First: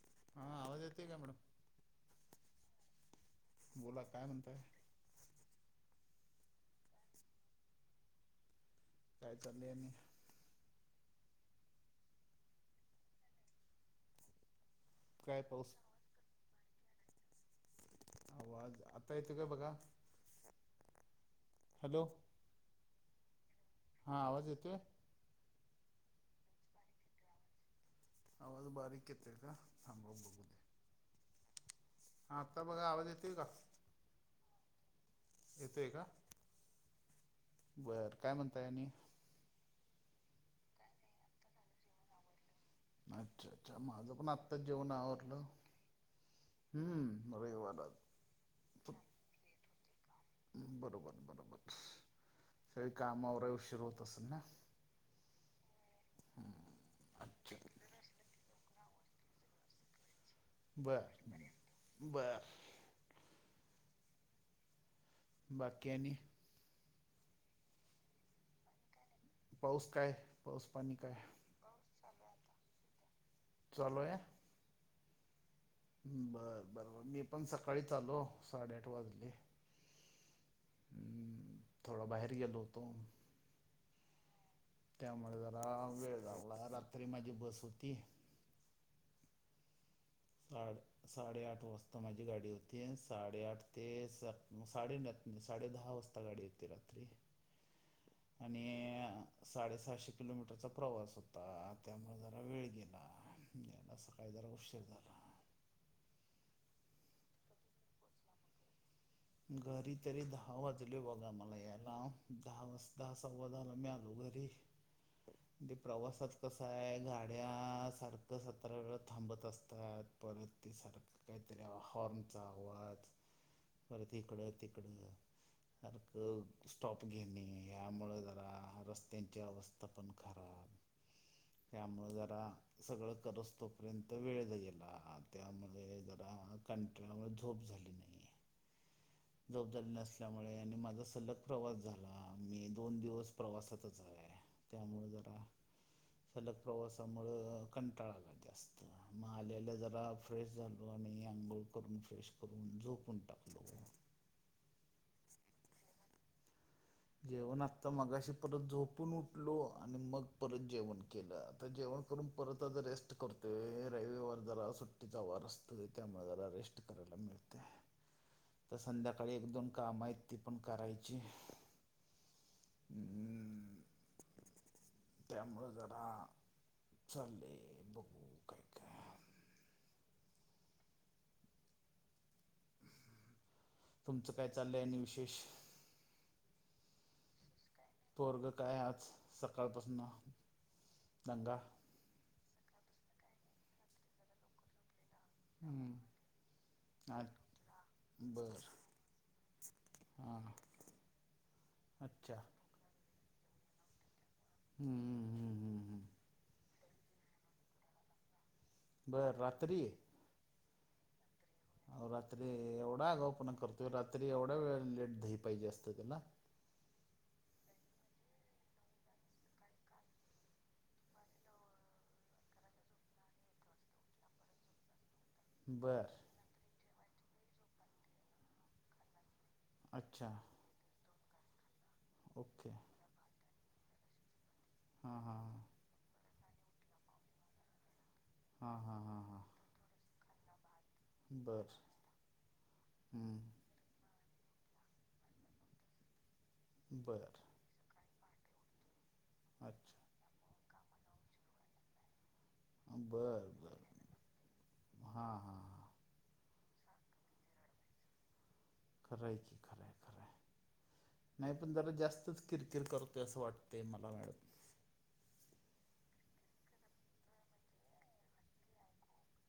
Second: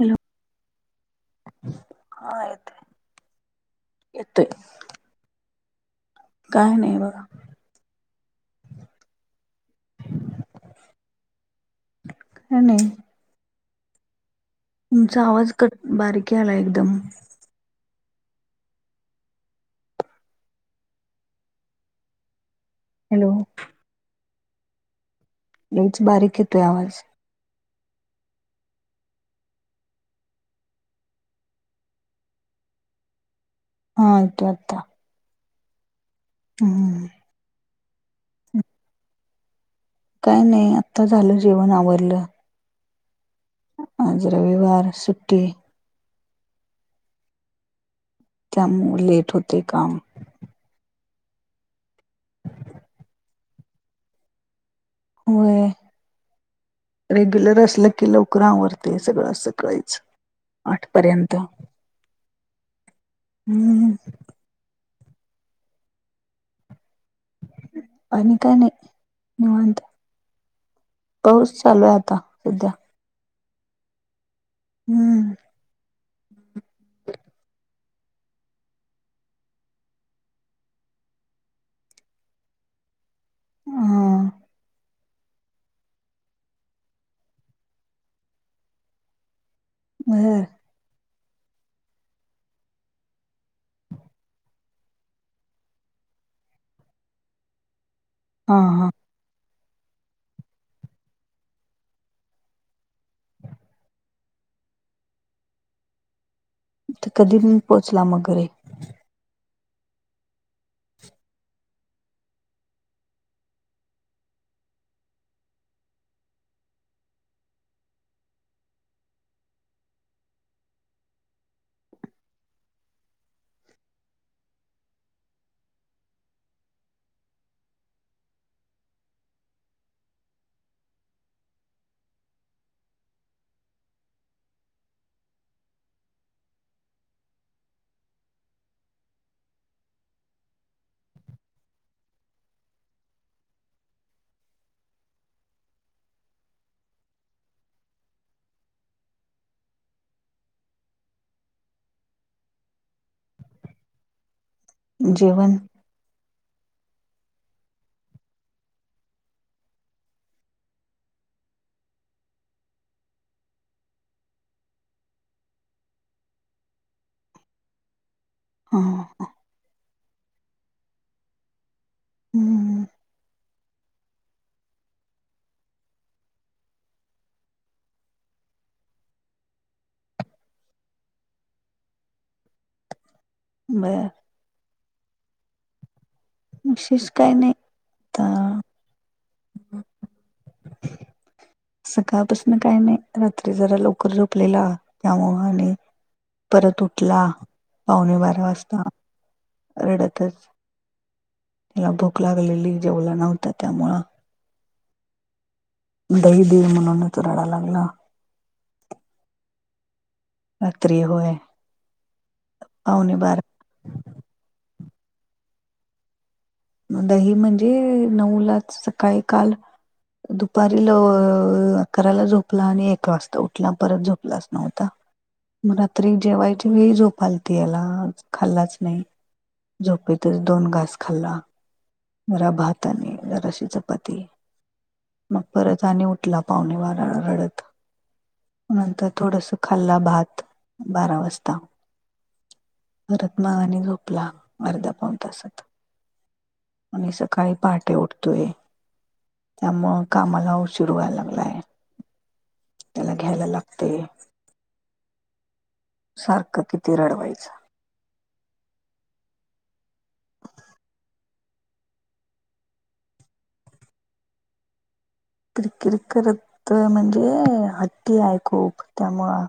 Hello. [inaudible] हा, आवाज येतेय का मॅडम? हा येतोय. बोला काय येतोय म्हणताय? काय नाही बघा. काय चाले आणि [unintelligible] काय नाही. तुमचा काय आवाज पाऊस कट बारीक यायला एकदम. आवाज, आता येतोय काय बघा? हॅलो? हॅलो? हा, आवाज येतोय? लयच बारीक येतोय आवाज. आवाज बारीक येतोय का? थांबा बघू दे. हा, आता बघा आवाज येेतोय का? हा, आता येतोय. येतोय का? हम. बर. काय म्हणताय आणि? काय नाही आत्ता झालं जेवण, आवरलं. अच्छा, अच्छा, माझं आज पण आत्ता जेवण रविवार आवरलं. सुट्टी हम्म र वाटात. [unintelligible] त्यामुऊ लेट होतय काम. बरोबर, बरोबर, ते कामावर उशीर होत असेल ना? होय, अच्छा रेग्युलर असलं की, लवकर आवरतय सगळं असं करायच. बर, बर. हम्म. [inaudible] बाकी आणि? आणि काय नाही. निवांत, पाऊस काय पाऊस पाणी काय पाऊस चालू आहे आता हीत. चालु आहे. हम्म. बरं बरं बर, मी पण सकाळीच आलो, साडेआठ वाजले. थोडा बाहेर गेलो होतो. हा त्यामुळे जरा वेळ लागला, रात्री माझी बस होती. बर आड साडेआठ वाजता माझी गाडी होती, साडेआठ ते स साडेन साडे दहा वाजता गाडी येत ते रात्री. हा आणि हा साडेसहाशे किलोमीटरचा प्रवास होता, त्यामुळे जरा वेळ गेला. आज सकाळी जरा उशीर झाला. तर कधी प पोचला मग घरी? घरी तरी दहा वाजले बघा मला यायला, दहा वाजता सव्वा दहा मि आलो घरी. ते ते प्रवासात कस आहे, गाड्या सारखं सतरा वेळ थांबत असतात. परत त्यासारखं काहीतरी हॉर्नचा आवाज. परत इकड -तिकडं सारखं स्टॉप घेणे यामुळं जरा, रस्त्यांची अवस्था पण खराब त्यामुळं जरा सगळं करस तोपर्यंत वेळ गेला, त्यामध्ये जरा कं त्यामुळे, झोप झाली नाही आहे. झोप झाली नसल्यामुळे आणि माझा सलग प्रवास झाला, मी दोन दिवस प्रवासातच आहे. त्यामुळं जरा सलग प्रवासामुळं कंटाळा आला जास्त. म आल्या आल्या जरा फ्रेश झालो आणि आंघोळ करून, फ्रेश करून, झोपून टाकलो. जेवन? जेवण आत्ता मगाशी, परत झोपून उठलो आणि मग परत जेवण केलं, आता जेव वन करून परत आज रेस्ट करतोय, रविवार जरा सुट्टीचा वार असतोय, त्यामुळे जरा रेस्ट करायला मिळतय, तर हा संध्याकाळी एक दोन काम आहेत, ती पण करायची. हम्म हम्म, त्यामुळे जरा चाललंय, बघू काय काय. बर तुमचं काय चाललंय आणि विशेष? विशेष काय नाही. आता पोरग काय आज सकाळपासनं, दंगा? सकाळपासनं काय नाही, रात्री जरा लवकर झोपलेला त्यामुळ आणि हम्म परत आ उठला पावणे बारा बर वाजता. रडतच हां त्याला भूक अच्छा लागलेली, जेवला नव्हता त्यामुळं. हम्म दही दे म्हणूनचं रडायला लागला. बरं, रात्री? रात्री होय. अ रात्री एवढा पावणे बारा अगावपणा करतोय, रात्री एवढ्या वेळ लेट दही पाहिजे असतंय त्याला? दही म्हणजे, नऊलाच सकाळी काल दुपारी लव अकराला झोपला आणि एक वाजता उठला, परत झोपलाच नव्हता. मग बर रात्री जेवायच्या वेळी झोप आलती याला, खाल्लाच नाही. अच्छा झोपेतच दोन घास खाल्ला. जरा ओके भात आणि जराशी चपाती. हा हा मग परत आणि उठला पावणे बाराला रडत, हां हां नंतर हां हां थोडंसं खाल्ला भात बारा वाजता, बर परत मग हम्म आणि झोपला. अर्धा -पाऊण तासात. आणि बर सकाळी पहाटे उठतोय, त्यामुळं अच्छा कामाला उशीर व्हायला लागलाय. त्याला घ्यायला बरं लागते बरं, हा हा हा सारखं किती रडवायचं? खरं आहे की, खरं आहे, खरं आहे. नाही पण जरा जास्तच किरकिर करतोय, असं वाटतंय मला मॅडम. किरकिर करतोय म्हणजे, हट्टी आहे खूप त्यामुळं.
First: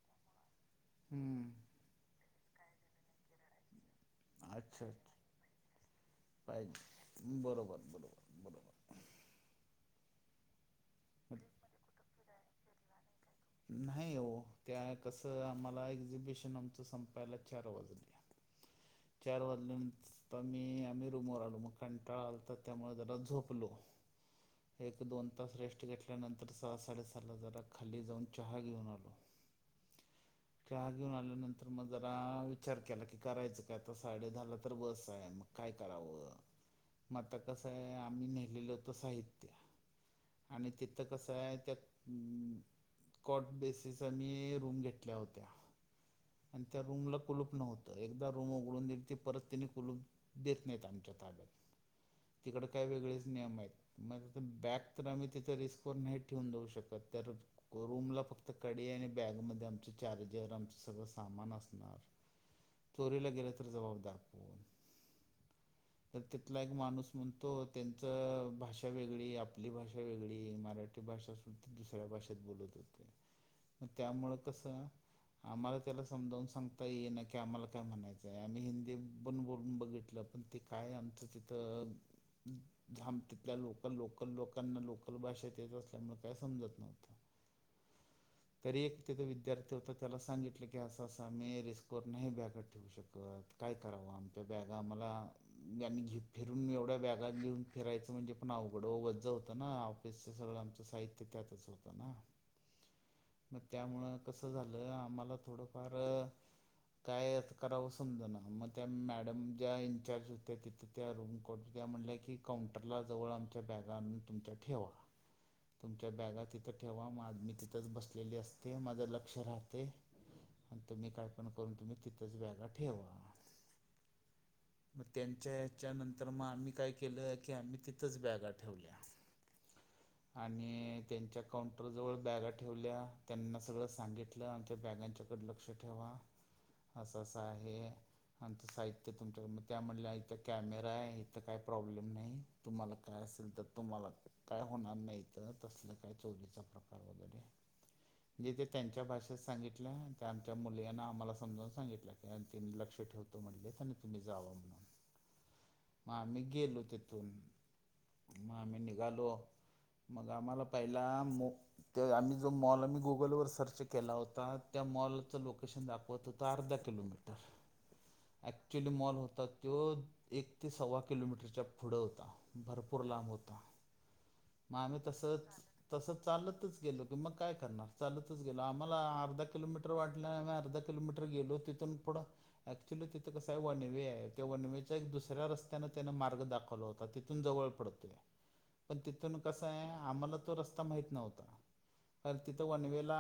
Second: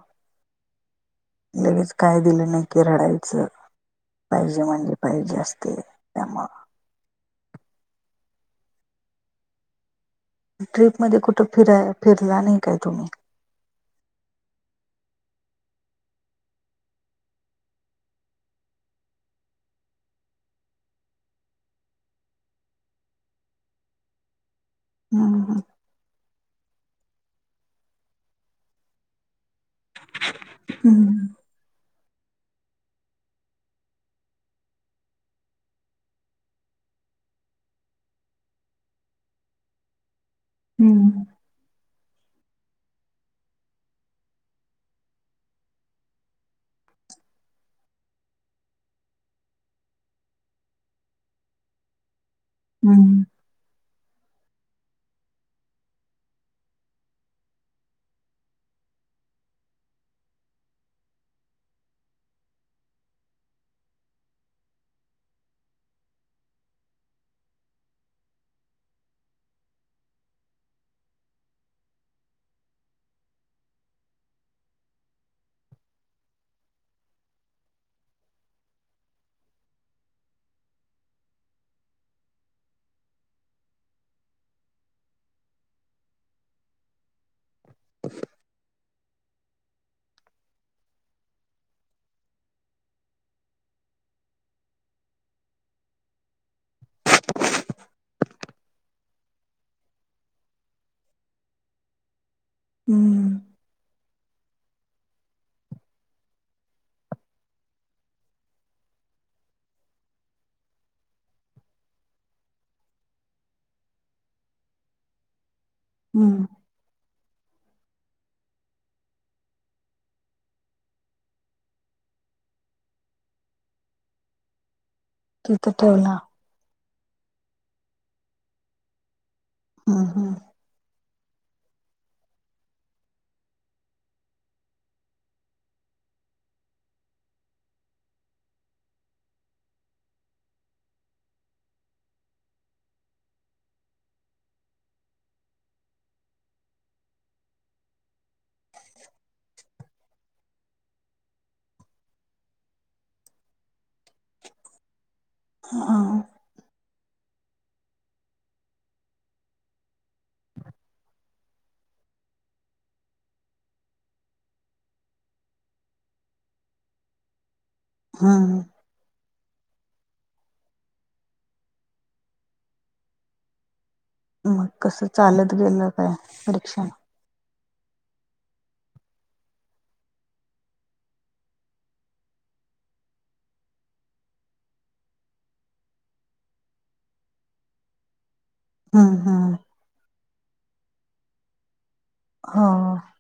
हम्म लगेच काय दिलं नाही की, रडायचं पाहिजे अच्छा म्हणजे पाहिजे असतंय त्यामुळं. पाहिजे बरोबर बरोबर बरोबर ट्रिपमध्ये कुठं फिराय, फिरला नाही काय तुम्ही? नाही ओ त्या कसं आम्हाला एक्झिबिशन आमचं संपायला चार वाजले. चार वाजले, मी आम्ही रूमवर आलो, मग कंटाळा आलता त्यामुळे जरा झोपलो. एक - दोन हम्म तास रेस्ट घेतल्यानंतर स हा -साडेसहा ला जरा खाली जाऊन चहा घेऊन आलो, चहा घेऊन हम्म आल्यानंतर तर मग जरा विचार केला की, करायचं आता साडे दहा ला तर बस आहे, मग काय करावं? म आता कसं आहे, आम्ही नेलेलो होतो साहित्य आणि तिथं हम्म कसं आहे त्या अं कॉट बेसीस आणि रूम घेतल्या होत्या. आणि त्या रूमला कुलूप नव्हतं, एकदा रु म उघडून दिलती, परत तेनी खुलून देत नाहीत आमच्या ताब्यात. तिकडं काय वेगळेच हम्म नियम आहेत. मग बॅग तर आम्ही तिथं रिस्कवर नाही ठेवून जाऊ शकत, तर रूमला फक्त कडी आणि बॅगमध्ये आमचं चार्जर, आमचं सगळं सामान असणार. चोरीला गेलं तर जबाबदार कोण? तर तिथला एक माणूस म्हणतो, त्यांचं भाषा वेगळी आपली भाषा वेगळी, मराठ् ठी भाषा असुन दुसऱ्या भाषेत बोलत होते. मग त्यामुळेळ कसं, आम्हाला त्याला समजावून सांगता ये ना की, आम्हाला काय म्हणायचंय, आम्ही हिंदी पन बोलून बघितलं, पण ते काय आमचं तिथं हम्म झाम तिथल्या लोकल लोकल, लोकांना लोकल भाषेत येत असल्यामुळे काय समजत नव्हतं. तरी एक तिथे विद्यार्थी होता, त्याला सांगितलं की, असं अस आम्ही रिस्कवर नाही ब्यागा ठे ठेवू शकत, काय करावं आमच्या बॅगा आम्हाला यांनी घेफिरून म एवढ्या बॅगा घेऊन फिरायचं म्हणजे पण अवघडं ओ वज्ज होतं ना. तेच सगळं आमचं साहित्य त्यातच होतं ना. हम्म मग त्यामुळं कसं झालं, आम्हाला थोडंफार काय करावं समजा ना मग त्या मॅडम ज्या इंनचार्ज होत्या तिथं त्या रूम कॉड त्या म्हणल्या की काउंटरला जवळ आमच्या बॅगा आणून तुमच्या ठेवा तुमच्या बॅगा हम्म तिथं ठेव्हा मा मी तिथंच बसलेली असते माझं लक्ष राहतय. आणि तुम्ही कायपण करून तुम्ही तिथंच ब्यागा ठेवा. म त्यांच्या तिथं याच्या ठेवला नंतर म आम्ही काय केलं की आम्ही तिथंच बॅगा ठेवल्या. हम्म हम्म आणि त्यांच्या काउंटरजवळ बॅगा ठेवल्या त्यांना सगळं सांगितलं आमच्या बॅगांच्याकड लक्ष ठेवा. असं -असं आहे. आमचं साहित्य तुमच्याक, म त्याम्हणल्या इथ कॅमेरा आहे इथं काही प्रॉब्लेम नाही. तुम्हाला काय असेल त तुम्हाला काय होणार नाही इथं तसलं काय चोरीचा प्रकार वगैरे. जे ते त्यांच्या भाषेत सांगितल, त्यां आमच्या मुलीं आहे ना आम्हाला समजाऊन सांगितल त्यानं तिनं लक्ष ठेवतो म्हणले त्यांनी तुम्ही जावा म्हणून. म हम्म आमी गेलो तीथून म आमी निघालो मग आम्हाला पहिला मो ते आम्ही जो मॉल आम्ही गुगलवर सर्च केला होता, त्या मॉलचं लोकेशन दाखवत होत त अर्धा किलोमीटर, हम्म ॲक्च्युली मॉल होता तो एक ते सव्वा किलोमीटरच्या पुढं होता भरपूर लांब होता. मग म आम्ही कसं चालत तसच गेलं तस काय चालतच रिक्षा गेलो. मग काय करणार चालतच गेलो, आम्हाला अर्धा किलोमीटर वाटलं आम्ही अर्धा किलोमीट र गेलो तिथून पुढं अऍक्च्युअली तिथं कसं आहे वनवे आहे त्या वनवेचा एक दुसऱ्या रस्त्याने त्यान मार्ग दाखवला होता. तिथून जवळ पडतय. पण हम्म तिथून हम्म कसं आहे, आम्हाला तो रस्ता माहीत नव्हता कारण तिथं हो वनवेला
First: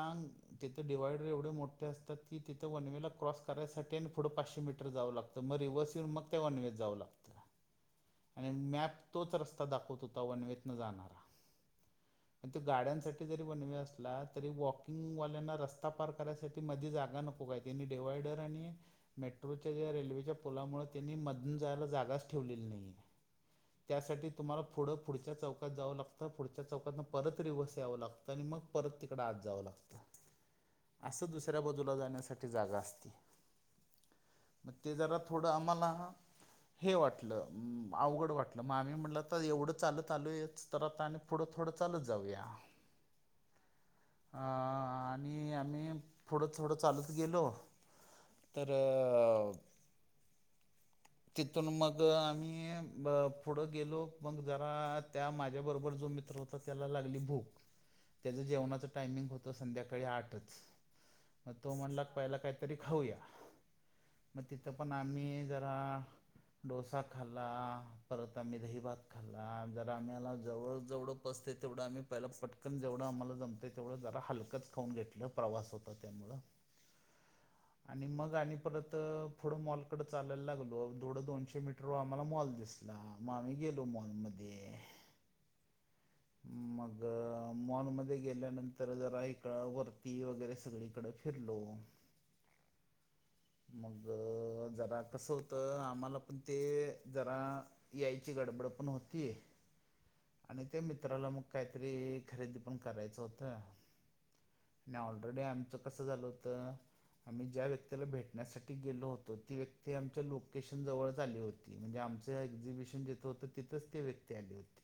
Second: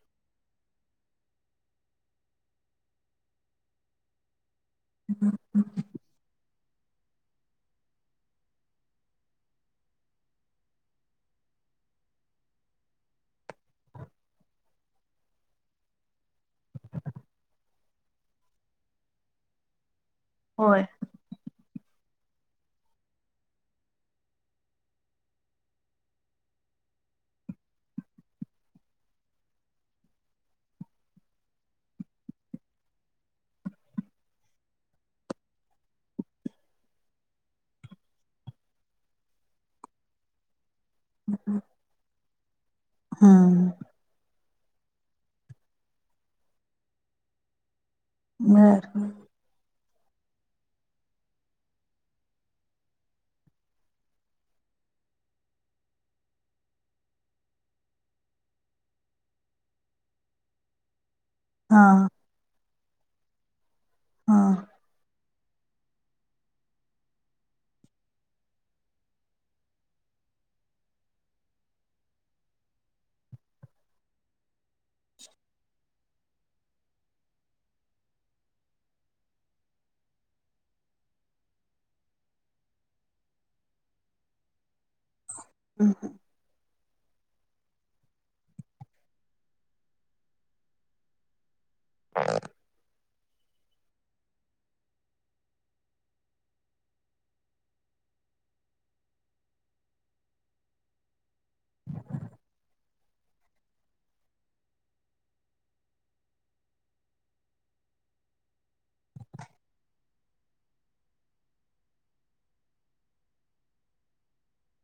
तिथे डिवायडर एवढे मोठे असतात की ती त वनवेला क्रॉस करायसाठी आणि पुढं पाचशे मीटर जाव लागतं मं रिवस स येऊन मग त्या वनवेत जावं लागत. आणि मॅप तोच रस्ता दाखवत होता वनवेतन जाणारा. [inaudible] अण ते गाड्यांसाठी जरी वनवे असला, तरी वॉकिंग वाल्यांना रस्ता पार करायसाठी मध्ये जागा नक कों काय तेनी डिवाडर आणि मेट्रोच्या ज्या रेल्वेच्या होय पुलामुळे त्यांनी म धून जायला जागाच ठेवलेली नाहीेय. त्यासाठी तुम्हाला पुढं पुढच्या चौकात जावं लागतं पुढच्या चौकातन परत रीवस यावं लागतं. आणि मग परत तिकड आत जावं लागत असं दुसऱ्या बाजूला जाण्यासा ठी जागा असती मग ते जरा थोड आम्हाला हे वाटलं मं अवघड वाटलं म आम्ही म्हटलं त आता एवढं चालत आलोयेच तर आता आणि पुढं थोडं चालत जाऊया. हूं! आ आणि आम्ही पुढ थोडं चालत गेलो तर! बर तिथून मग आम्ही ब पुढं गेलो मग जरा त्या माझ्या बरोबर जो मित्र हो त त्याला लागली भूक त्याच जेवणाच टायमिंग होत संध्याकाळी आठच. मग तो हा म्हणला पहिला काहीतरी खाऊया हा म तिथं पण आम्ही जरा डोसा खाल्ला, परत आम्ही दहीभात खाल्ला, जरा आम्हीला जवळ-जवड पचतेय तेवढं आम्ही पहिला पटकन, जेवढं आम्हाला जमतय तेवढं जरा हलकच. खांऊन घेतलं प्रवास होता त्यामुळ. आणि मग आणि परत पुढं मॉलकडें चालायला लागलो थोडं दोनशे मीटर व आम्हाला मॉल दिस ला मग आम्ही गेलो मॉलमध्ये हम हं मग मॉलमध्ये गेल्यानंतर जरा इकडं वरती वगैरे सगळीकडं खिल्लो. ह [unintelligible] मग जरा कसं होतं आम्हाला पण ते जरा यायची गडबड पण होतीय. आणि त्या मित्राला मग काहीतरी खरेदी पण करायचं होतं. नाही ऑलरेडी आमचं कसं झालं होतं. आम्ही ज्या व्यक्तीला भेटण्यासाठी गेलो होतो ती व्यक्ती आमच्या लोकेशन जवळच आली होती. म्हणजे आमचं एक्झिबिशन जिथं होतं तिथंच ते व्यक्ती आले होते.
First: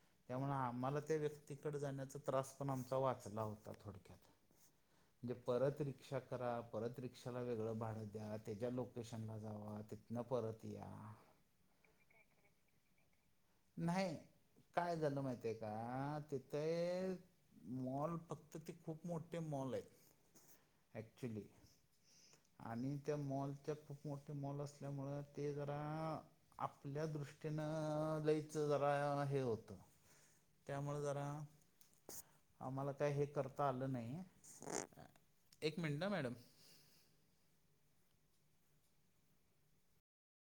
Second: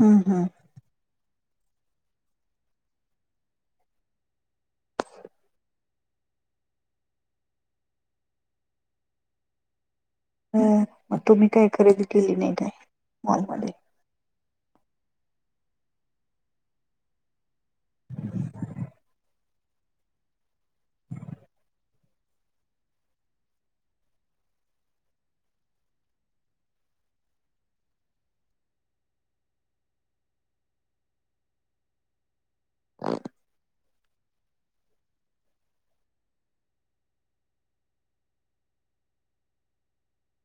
हम्म हम्म त्यामुळे आम्हाला त्या व्यक्तीकडे जाण्याचा त्रास पण आमचा वाचला होता थोडक्यात म्हणजे परत रिक्षा करा परत रिक्षाला वेगळं भाडं द्या त्याच्या लोकेशनला जावा. ति न परत या मग तुम्ही काय खरेदी केली नाही काय मॉलमध्ये नाही. काय झालं माहित आहे का तिथ मॉल फक्त ते खूप मोठ ते मॉल आहेत ऍक्च्युली आणि त्या मॉलच्या खूप मोठे मॉल असल्यामुळ ते जरा आपल्या दृष्टीनं लयचं जरा हे होतं. त्यामुळ जरा आम्हाला काय हे करता आलं नाही एक मिनट मॅडम